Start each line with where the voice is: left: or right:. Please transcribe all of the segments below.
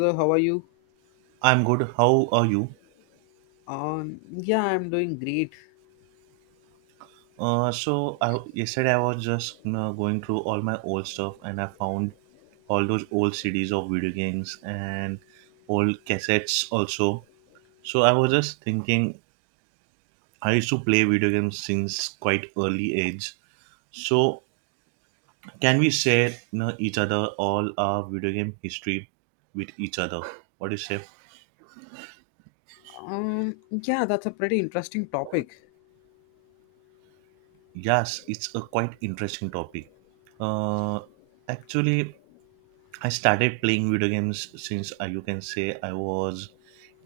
left: So how are you?
right: I'm good. How are you?
left: Um, yeah, I'm doing great.
right: Yesterday I was just going through all my old stuff and I found all those old CDs of video games and old cassettes also. So I was just thinking, I used to play video games since quite early age. So can we share each other all our video game history with each other? What do you say?
left: Yeah, that's a pretty interesting topic.
right: Yes, it's a quite interesting topic. Uh, actually, I started playing video games since you can say I was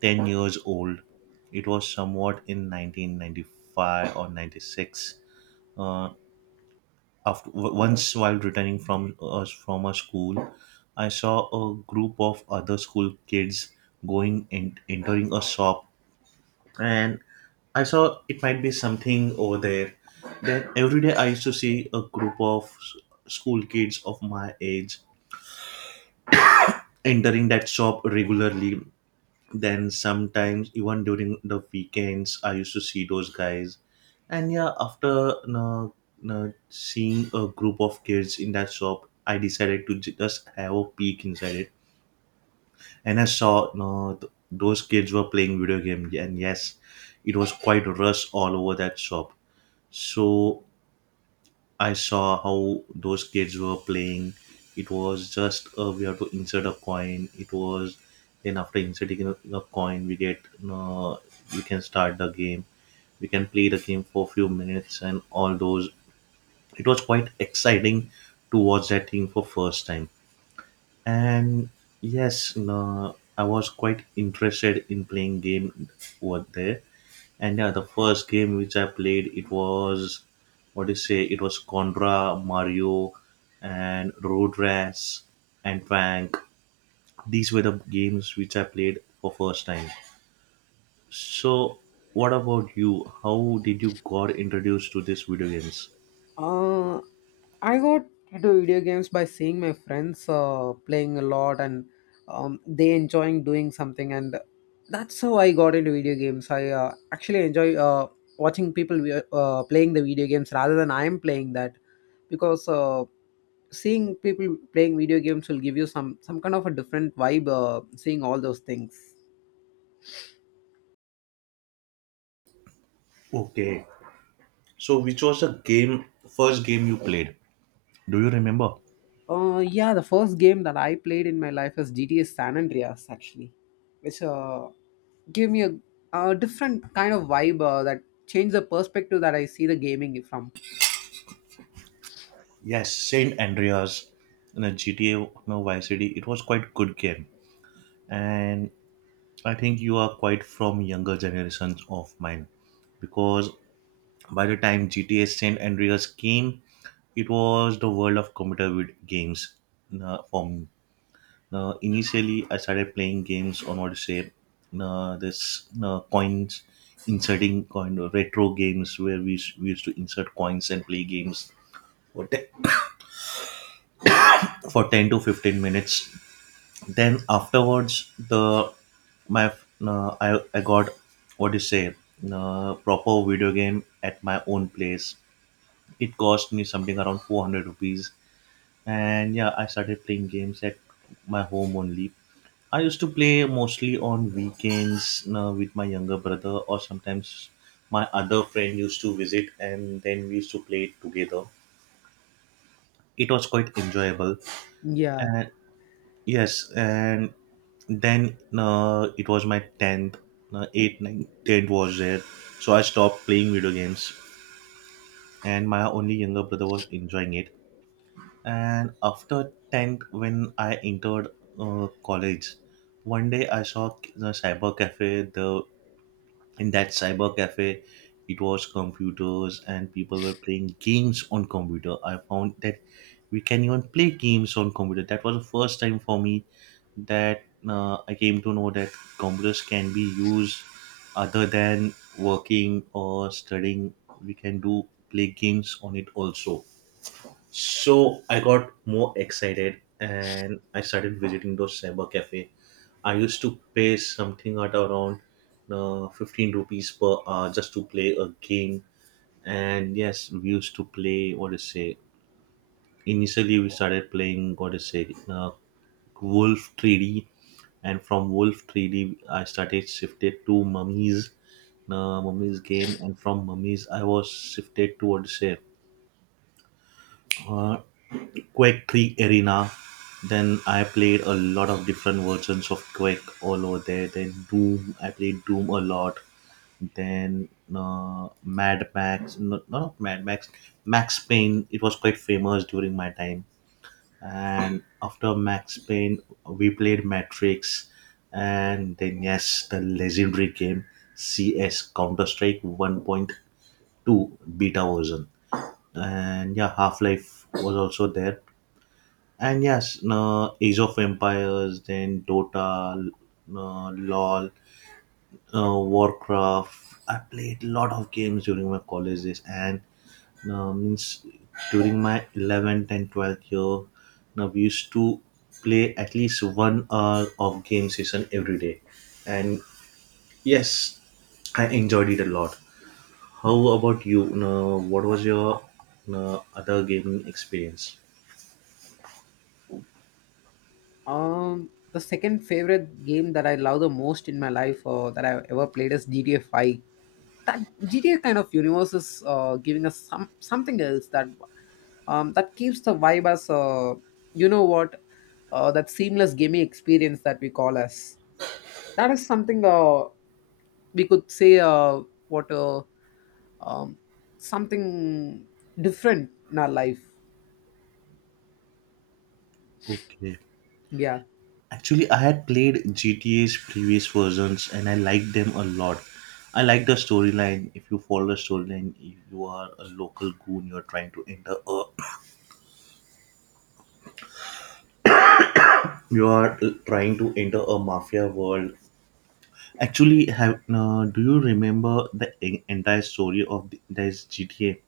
right: 10 years old. It was somewhat in 1995 or 96. Uh, Once while returning from us from a school, I saw a group of other school kids going and entering a shop, and I saw it might be something over there. Then every day I used to see a group of school kids of my age entering that shop regularly. Then sometimes even during the weekends, I used to see those guys. And yeah, after seeing a group of kids in that shop, I decided to just have a peek inside it, and I saw no th- those kids were playing video games. And yes, it was quite rush all over that shop. So I saw how those kids were playing. It was just we have to insert a coin. It was then after inserting a coin, we get uh, we can start the game. We can play the game for a few minutes and all those. It was quite exciting to watch that thing for first time. And yes, I was quite interested in playing game over there. And yeah, the first game which I played, it was what do you say? It was Contra, Mario, and Road Rash, and Tank. These were the games which I played for first time. So, what about you? How did you got introduced to these video games?
left: Uh, I got into video games by seeing my friends playing a lot and they enjoying doing something, and that's how I got into video games. I actually enjoy watching people playing the video games rather than I am playing that, because seeing people playing video games will give you some kind of a different vibe. Seeing all those things.
right: Okay. So, which was the game first game you played? Do you remember?
left: Yeah, the first game that I played in my life was GTA San Andreas, actually, which gave me a different kind of vibe that changed the perspective that I see the gaming from.
right: Yes, Saint Andreas in a GTA, no, Vice City. It was quite good game, and I think you are quite from younger generations of mine because by the time GTA San Andreas came, it was the world of computer games for me. Initially, I started playing games on what to say, this coins, inserting coin retro games where we used to insert coins and play games for, te- for 10 to 15 minutes. Then afterwards, the my uh, I got what do you say proper video game at my own place. It cost me something around 400 rupees. And yeah, I started playing games at my home only. I used to play mostly on weekends with my younger brother, or sometimes my other friend used to visit and then we used to play it together. It was quite enjoyable.
left: Yeah.
right: And yes and Then It was my 10th, 8, 9, tenth was there. So I stopped playing video games and my only younger brother was enjoying it. And after 10th, when I entered college, one day I saw a cyber cafe. The In that cyber cafe, it was computers and people were playing games on computer. I found that we can even play games on computer. That was the first time for me that I came to know that computers can be used other than working or studying, we can do play games on it also. So I got more excited and I started visiting those cyber cafe. I used to pay something at around 15 rupees per hour just to play a game. And yes, we used to play what to say. Initially, we started playing what to say Wolf 3D, and from Wolf 3D, I started shifted to Mummies, Mummies game, and from Mummies, I was shifted to what to say. uh, Quake 3 Arena. Then I played a lot of different versions of Quake all over there. Then Doom, I played Doom a lot. Then Mad Max, not Mad Max, Max Payne. It was quite famous during my time. And after Max Payne, we played Matrix, and then yes, the legendary game CS Counter Strike 1.2 beta version. And yeah, Half Life was also there. And yes, Age of Empires, then Dota, LOL, Warcraft. I played a lot of games during my college days, and means during my 11th and 12th year, now we used to play at least one hour of game session every day. And yes, I enjoyed it a lot. How about you? What was your other gaming experience?
left: The second favorite game that I love the most in my life that I've ever played is GTA 5. That GTA kind of universe is giving us some something else that that keeps the vibe as you know what that seamless gaming experience that we call as. That is something we could say what um, something different in our life.
right: Okay.
left: Yeah,
right: Actually, I had played GTA's previous versions and I liked them a lot. I liked the storyline. If you follow the storyline, you are a local goon. You are trying to enter a you are trying to enter a mafia world. Actually, have do you remember the entire story of this GTA?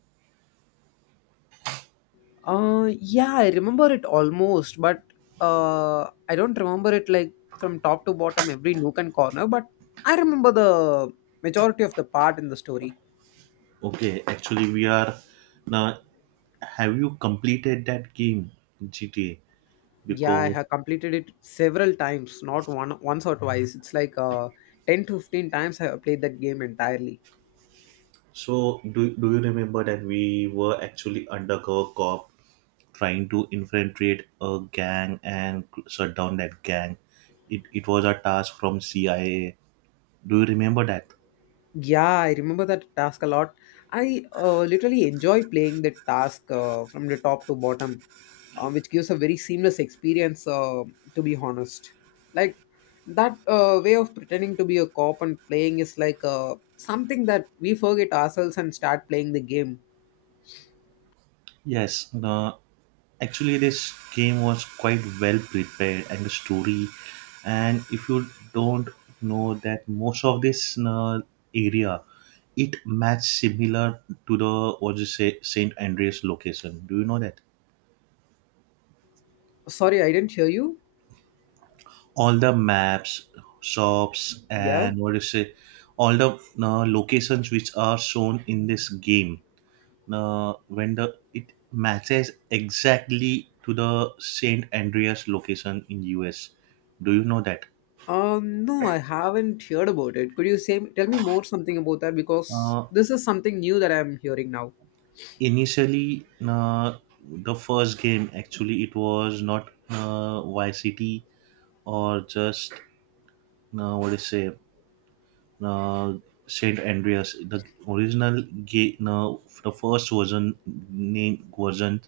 left: uh yeah, I remember it almost, but I don't remember it like from top to bottom every nook and corner, but I remember the majority of the part in the story.
right: Okay, actually, we are now. Have you completed that game, GTA?
left: Yeah, I
right: Because
left: have completed it several times, not one once or twice. It's like 10 to 15 times I have played that game entirely.
right: so do you remember that we were actually undercover cop trying to infiltrate a gang and shut down that gang. It was a task from CIA. Do you remember that?
left: Yeah, I remember that task a lot. I literally enjoy playing the task from the top to bottom, which gives a very seamless experience, to be honest. Like, that way of pretending to be a cop and playing is like something that we forget ourselves and start playing the game.
right: Yes, actually, this game was quite well prepared, and the story. And if you don't know that most of this area, it matched similar to the what you say Saint Andreas location. Do you know that?
left: Sorry, I didn't hear you.
right: All the maps, shops,
left: Yeah.
right: and what do you say, all the locations which are shown in this game. When the It matches exactly to the Saint Andreas location in US. Do you know that?
left: No, I haven't heard about it. Could you say, tell me more something about that? Because
right: Uh,
left: this is something new that I'm hearing now.
right: initially, the first game actually it was not Vice or just what do you say uh, Saint Andreas. The original ga- no, the first version name version,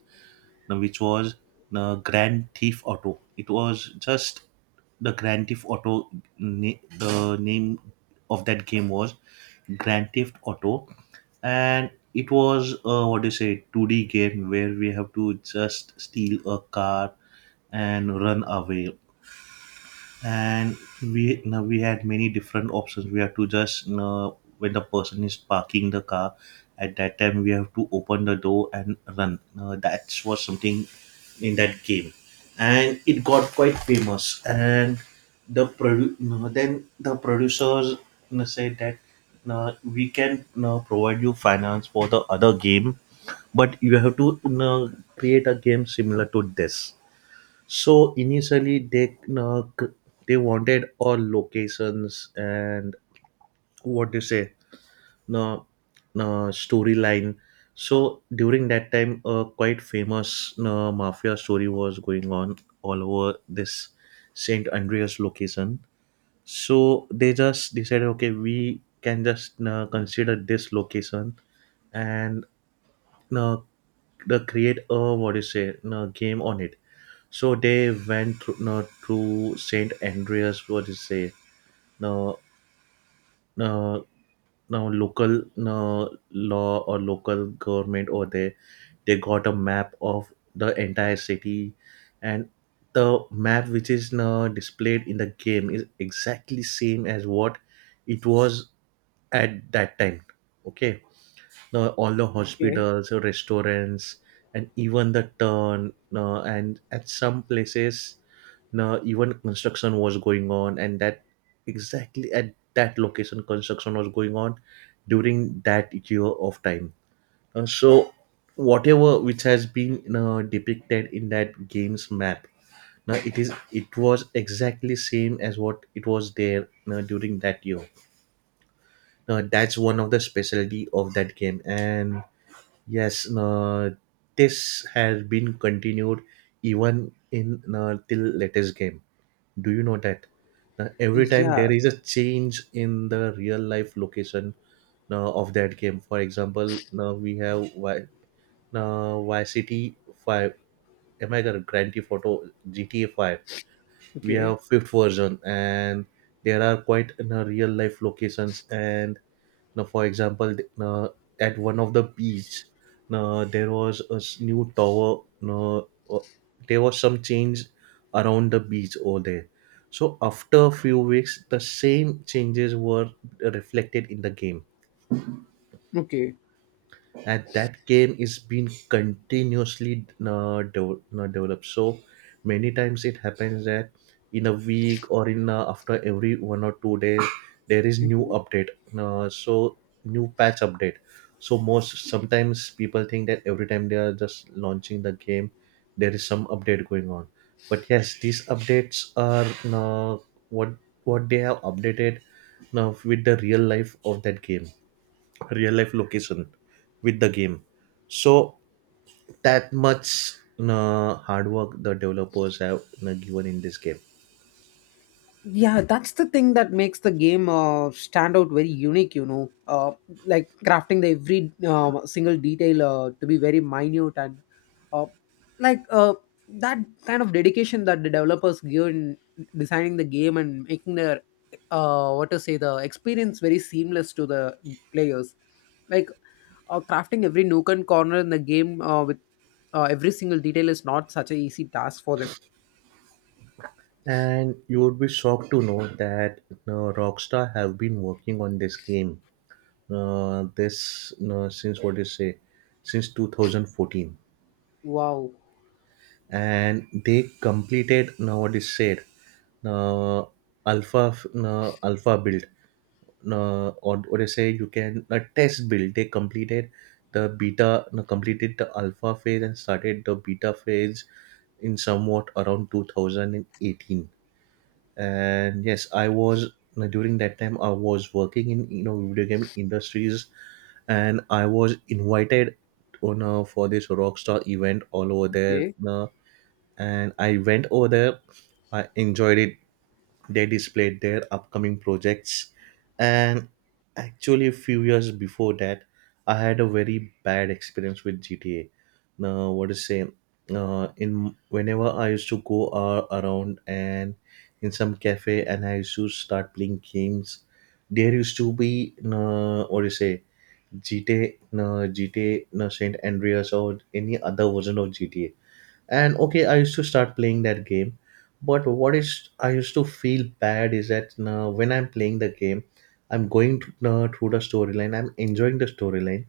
right: no, which was the Grand Thief Auto. It was just the Grand Theft Auto. The name of that game was Grand Theft Auto, and it was what do you say, 2D game where we have to just steal a car and run away. And we had many different options. We have to just when the person is parking the car, at that time we have to open the door and run. Now, that was something in that game, and it got quite famous. And the produ- no, then the producers, said that, no, we can, provide you finance for the other game, but you have to, create a game similar to this. So initially, they no, c- they wanted all locations and what do you say, no, no storyline. So during that time, a quite famous, no, mafia story was going on all over this Saint Andreas location. So they just decided, okay, we can just, no, consider this location and, no, the create a what do you say, no, game on it. So they went through, no, to Saint Andreas. What do you say? No, no, no. Local, no, law or local government, or they got a map of the entire city, and the map which is, no, displayed in the game is exactly same as what it was at that time. Okay, now all the
left: Okay.
right: hospitals, restaurants, and even the turn, no, and at some places, now, even construction was going on, and that exactly at that location, construction was going on during that year of time. So, whatever which has been depicted in that game's map, now it is it was exactly same as what it was there during that year. Now that's one of the specialty of that game, and yes, this has been continued even in till latest game. Do you know that? Every time there
left: Yeah.
right: is a change in the real life location of that game. For example, now we have Y YCT 5. Am I correct? Grand Theft Auto GTA 5. We
left: Okay.
right: have fifth version, and there are quite real life locations. And now, for example, now, at one of the beach, now, there was a new tower. Now, there was some change around the beach over there. So after a few weeks, the same changes were reflected in the game,
left: Okay.
right: and that game is being continuously developed. So many times it happens that in a week or in after every 1 or 2 days there is new
left: Mhm.
right: update, so new patch update. So most sometimes people think that every time they are just launching the game there is some update going on, but yes, these updates are what what they have updated now with the real life of that game, real life location with the game. So that much hard work the developers have given in this game.
left: Yeah, that's the thing that makes the game stand out very unique, you know, like crafting the every single detail to be very minute and uh, like uh, that kind of dedication that the developers give in designing the game and making their what to say the experience very seamless to the players, like crafting every nook and corner in the game with every single detail is not such a easy task for them.
right: And you would be shocked to know that uh, Rockstar have been working on this game, this since what do you say, since 2014.
left: Wow.
right: And they completed now what is said, now alpha f- alpha build, now, or what I say, you can a test build, they completed the beta, now completed the alpha phase and started the beta phase in somewhat around 2018. And yes, I was now during that time I was working in, you know, video game industries, and I was invited on for this Rockstar event all over there.
left: Okay.
right: And I went over there. I enjoyed it. They displayed their upcoming projects, and actually, a few years before that, I had a very bad experience with GTA. Now, what to say? In Whenever I used to go around and in some cafe, and I used to start playing games, there used to be what do you say, GTA, Saint Andreas, or any other version of GTA. And okay, I used to start playing that game, but what is I used to feel bad is that when I'm playing the game, I'm going to, through the storyline, I'm enjoying the storyline,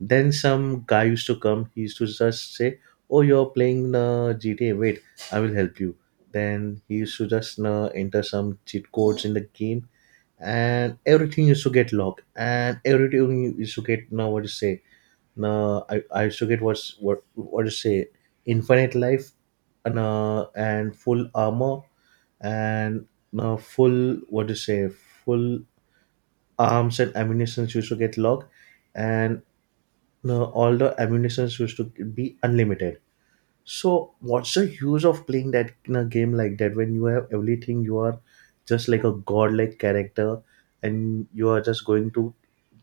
right: then some guy used to come, he used to just say, "Oh, you're playing GTA, wait, I will help you." Then he used to just enter some cheat codes in the game, and everything used to get locked, and everything used to get, now what to say, now I forget what to say. Infinite life, and full armor, and full, what to say, full arms and ammunition used to get locked, and all the ammunition used to be unlimited. So what's the use of playing that in a game like that when you have everything? You are just like a godlike character, and you are just going to,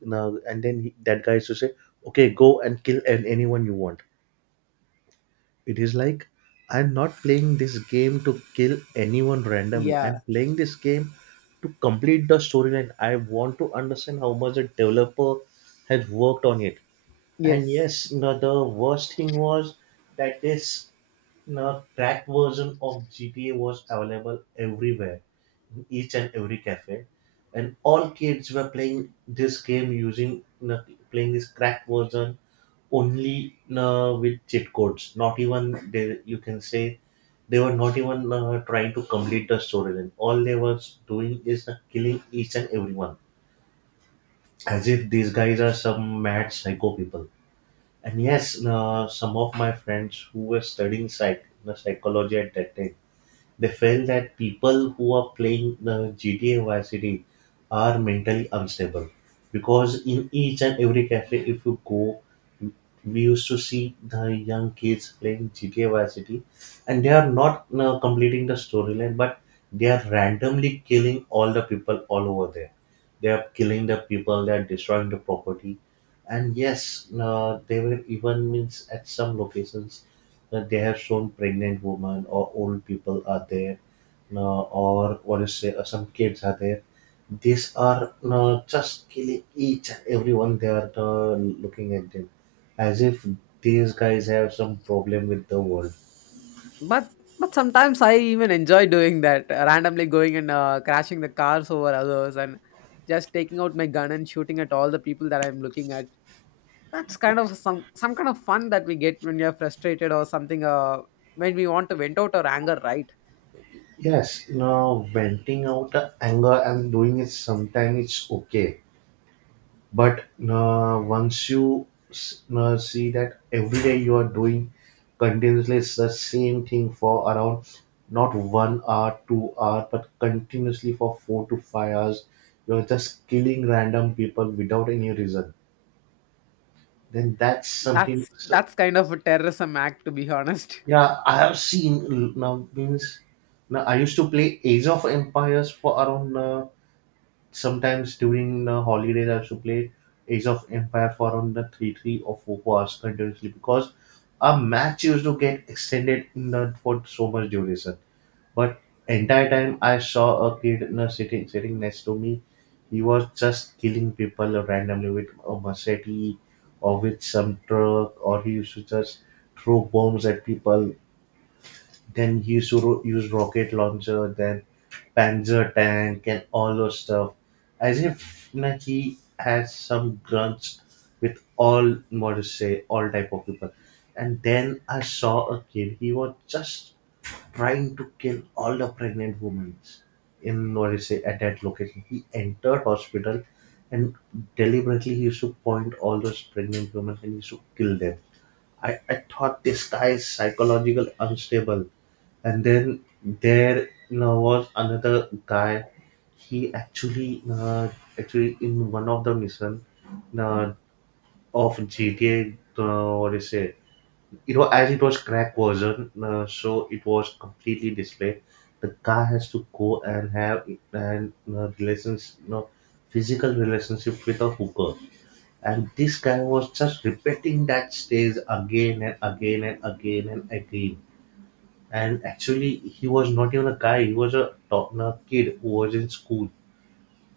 right: now and then he, that guy used to say, "Okay, go and kill anyone you want." It is like I'm not playing this game to kill anyone randomly. I'm
left: Yeah.
right: playing this game to complete the storyline. I want to understand how much the developer has worked on it. And
left: Yes.
right: yes, no, the worst thing was that this, no, cracked version of GTA was available everywhere, in each and every cafe, and all kids were playing this game using, no, playing this cracked version only with cheat codes. Not even they, you can say they were not even trying to complete the storyline. All they was doing is killing each and everyone, as if these guys are some mad psycho people. And yes, some of my friends who were studying psychology at that time, they felt that people who are playing the GTA Vice City are mentally unstable, because in each and every cafe, if you go, we used to see the young kids playing GTA Vice City, and they are not completing the storyline, but they are randomly killing all the people all over there. They are killing the people. They are destroying the property, and yes, they were even, means, at some locations they have shown pregnant women or old people are there, or what is say, some kids are there, these are just killing each and everyone, they are looking at them as if these guys have some problem with the world.
left: But but sometimes I even enjoy doing that, randomly going and crashing the cars over others and just taking out my gun and shooting at all the people that I'm looking at. That's kind of some kind of fun that we get when we are frustrated or something. When we want to vent out our anger, right?
right: Yes, now venting out the anger and doing it sometimes it's okay, but once you see that every day you are doing continuously, it's the same thing for around not 1 hour, 2 hour, but continuously for 4 to 5 hours, you're just killing random people without any reason, then that's something.
left: That's
right: So,
left: kind of a terrorism act, to be honest.
right: yeah, I have seen, now, means, now I used to play Age of Empires for around sometimes during the holidays. I used to play Age of Empire for around the 3 or 4 hours continuously, because a match used to get extended in the, for so much duration. But entire time, I saw a kid in a sitting next to me. He was just killing people randomly with a machete, or with some truck, or he used to just throw bombs at people. Then he used to use rocket launcher. Then Panzer Tank and all those stuff, as if Nike has some grudge with all models, say all type of people. And then I saw a kid. He was just trying to kill all the pregnant women in, what is say, at that location. He entered hospital, and deliberately he used to point all those pregnant women and he used to kill them. I thought this guy is psychological unstable. And then there, you know, was another guy. He actually, actually in one of the mission uh, of GTA, what is it, you know, as it was crack version, so it was completely displayed, the guy has to go and have, and relations, you know, physical relationship with a hooker, and this guy was just repeating that stage again and again and again and again. And actually, he was not even a guy. He was a, a kid who was in school.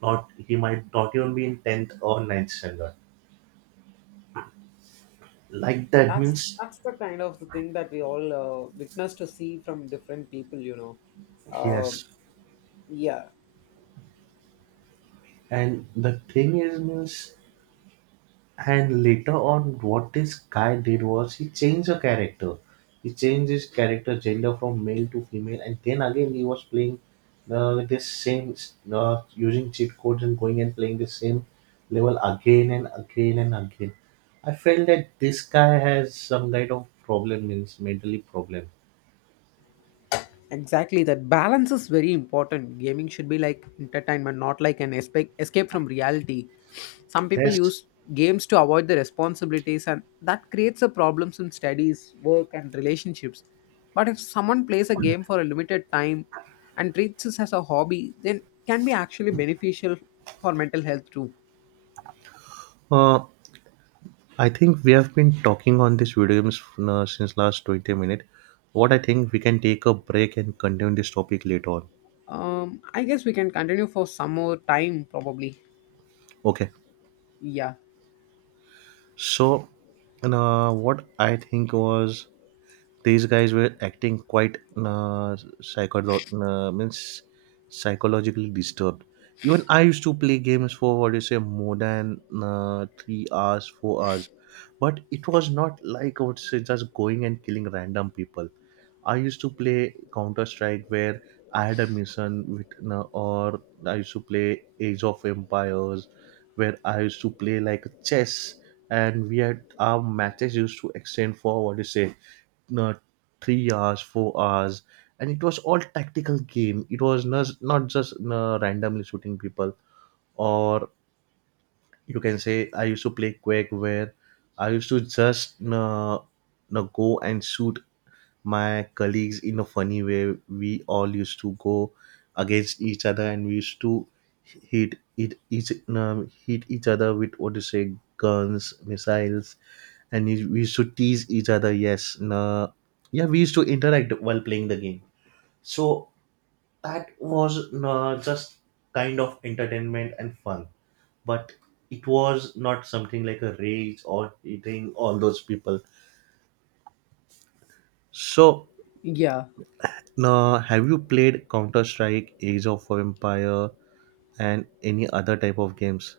right: Not, he might not even be in tenth or ninth standard. Like that,
left: That's
right: means,
left: the kind of the thing that we all witness to see from different people, you know. Um
right: yes.
left: yeah,
right: And the thing is, means, and later on, what this guy did was he changed the character. He changed his character gender from male to female, and then again he was playing this same using cheat codes and going and playing the same level again and again and again. I felt that this guy has some kind of problem, means mentally problem.
left: exactly, that balance is very important. Gaming should be like entertainment, not like an escape from reality. Some people
right: Yes.
left: use games to avoid the responsibilities, and that creates a problems in studies, work, and relationships. But if someone plays a game for a limited time and treats this as a hobby, then can be actually beneficial for mental health too.
right: Uh, I think we have been talking on this video games since last 20 minutes. What I think, we can take a break and continue this topic later on.
left: I guess we can continue for some more time, probably.
right: Okay.
left: Yeah,
right: So, and, what I think was these guys were acting quite means psychologically disturbed. Even I used to play games for what you say more than 3 hours, 4 hours, but it was not like I would say just going and killing random people. I used to play Counter Strike where I had a mission with, or I used to play Age of Empires where I used to play like chess, and we had our matches used to extend for what you say, uh, 3 hours, 4 hours, and it was all tactical game. It was not not just randomly shooting people, or you can say I used to play Quake where I used to just no, go and shoot my colleagues in a funny way. We all used to go against each other, and we used to hit each other with, what do you say, guns, missiles, and we used to tease each other. Yes, nah, yeah, we used to interact while playing the game. So that was, nah, just kind of entertainment and fun, but it was not something like a rage or eating all those people. So,
left: yeah.
right: now, have you played Counter Strike, Age of Empire, and any other type of games?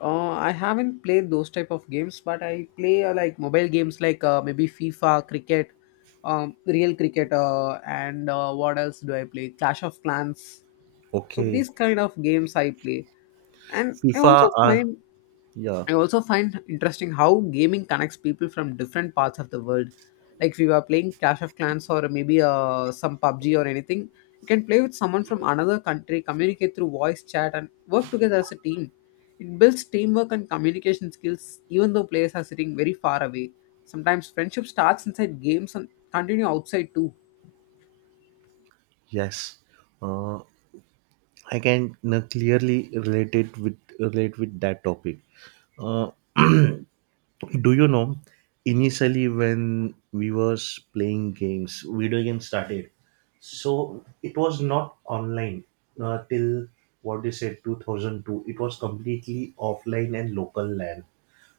left: I haven't played those type of games, but I play like mobile games like maybe FIFA, cricket, real cricket, and what else do I play? Clash of Clans. So
right: Okay,
left: these kind of games I play, and
right: FIFA are, yeah,
left: I also find interesting how gaming connects people from different parts of the world. Like if you are playing Clash of Clans or maybe some PUBG or anything, you can play with someone from another country, communicate through voice chat, and work together as a team. It builds teamwork and communication skills, even though players are sitting very far away. Sometimes friendship starts inside games and continue outside too.
right: yes. Uh, I can clearly relate with that topic. Uh, do you know, initially, when we was playing games, video games started, so it was not online till what they said 2002. It was completely offline and local LAN.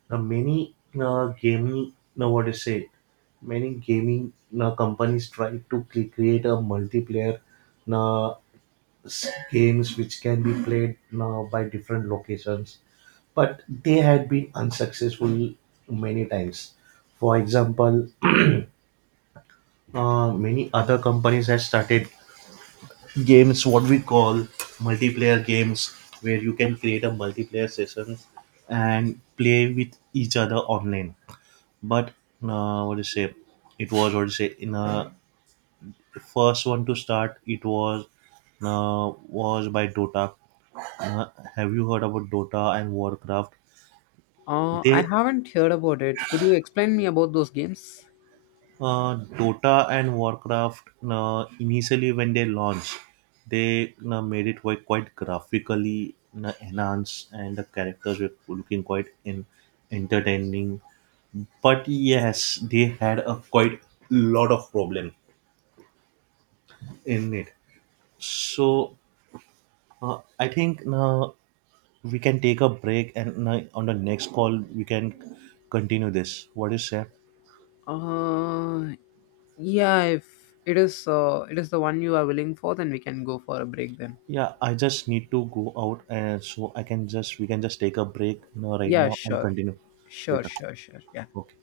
right: Now, many gaming now what is it? Many gaming companies try to create a multiplayer, uh, games which can be played by different locations, but they had been unsuccessful many times. For example, many other companies have started games what we call multiplayer games, where you can create a multiplayer sessions and play with each other online, but what do you say it was, what do you say, in the first one to start it was, was by Dota. uh, have you heard about Dota and Warcraft?
left: I
right: They,
left: haven't heard about it. Could you explain me about those games?
right: Dota and Warcraft, initially when they launched, they made it quite, quite graphically enhanced, and the characters were looking quite in entertaining, but yes, they had a quite lot of problem in it. So, I think now we can take a break, and on the next call we can continue this. What do you say?
left: Uh, Yeah, if it is it is the one you are willing for, then we can go for a break then.
right: Yeah, I just need to go out, and so I can just, we can just take a break now right
left: Yeah,
right: now and
left: sure.
right: continue
left: Sure,
right: later.
left: sure, sure. Yeah.
right: Okay.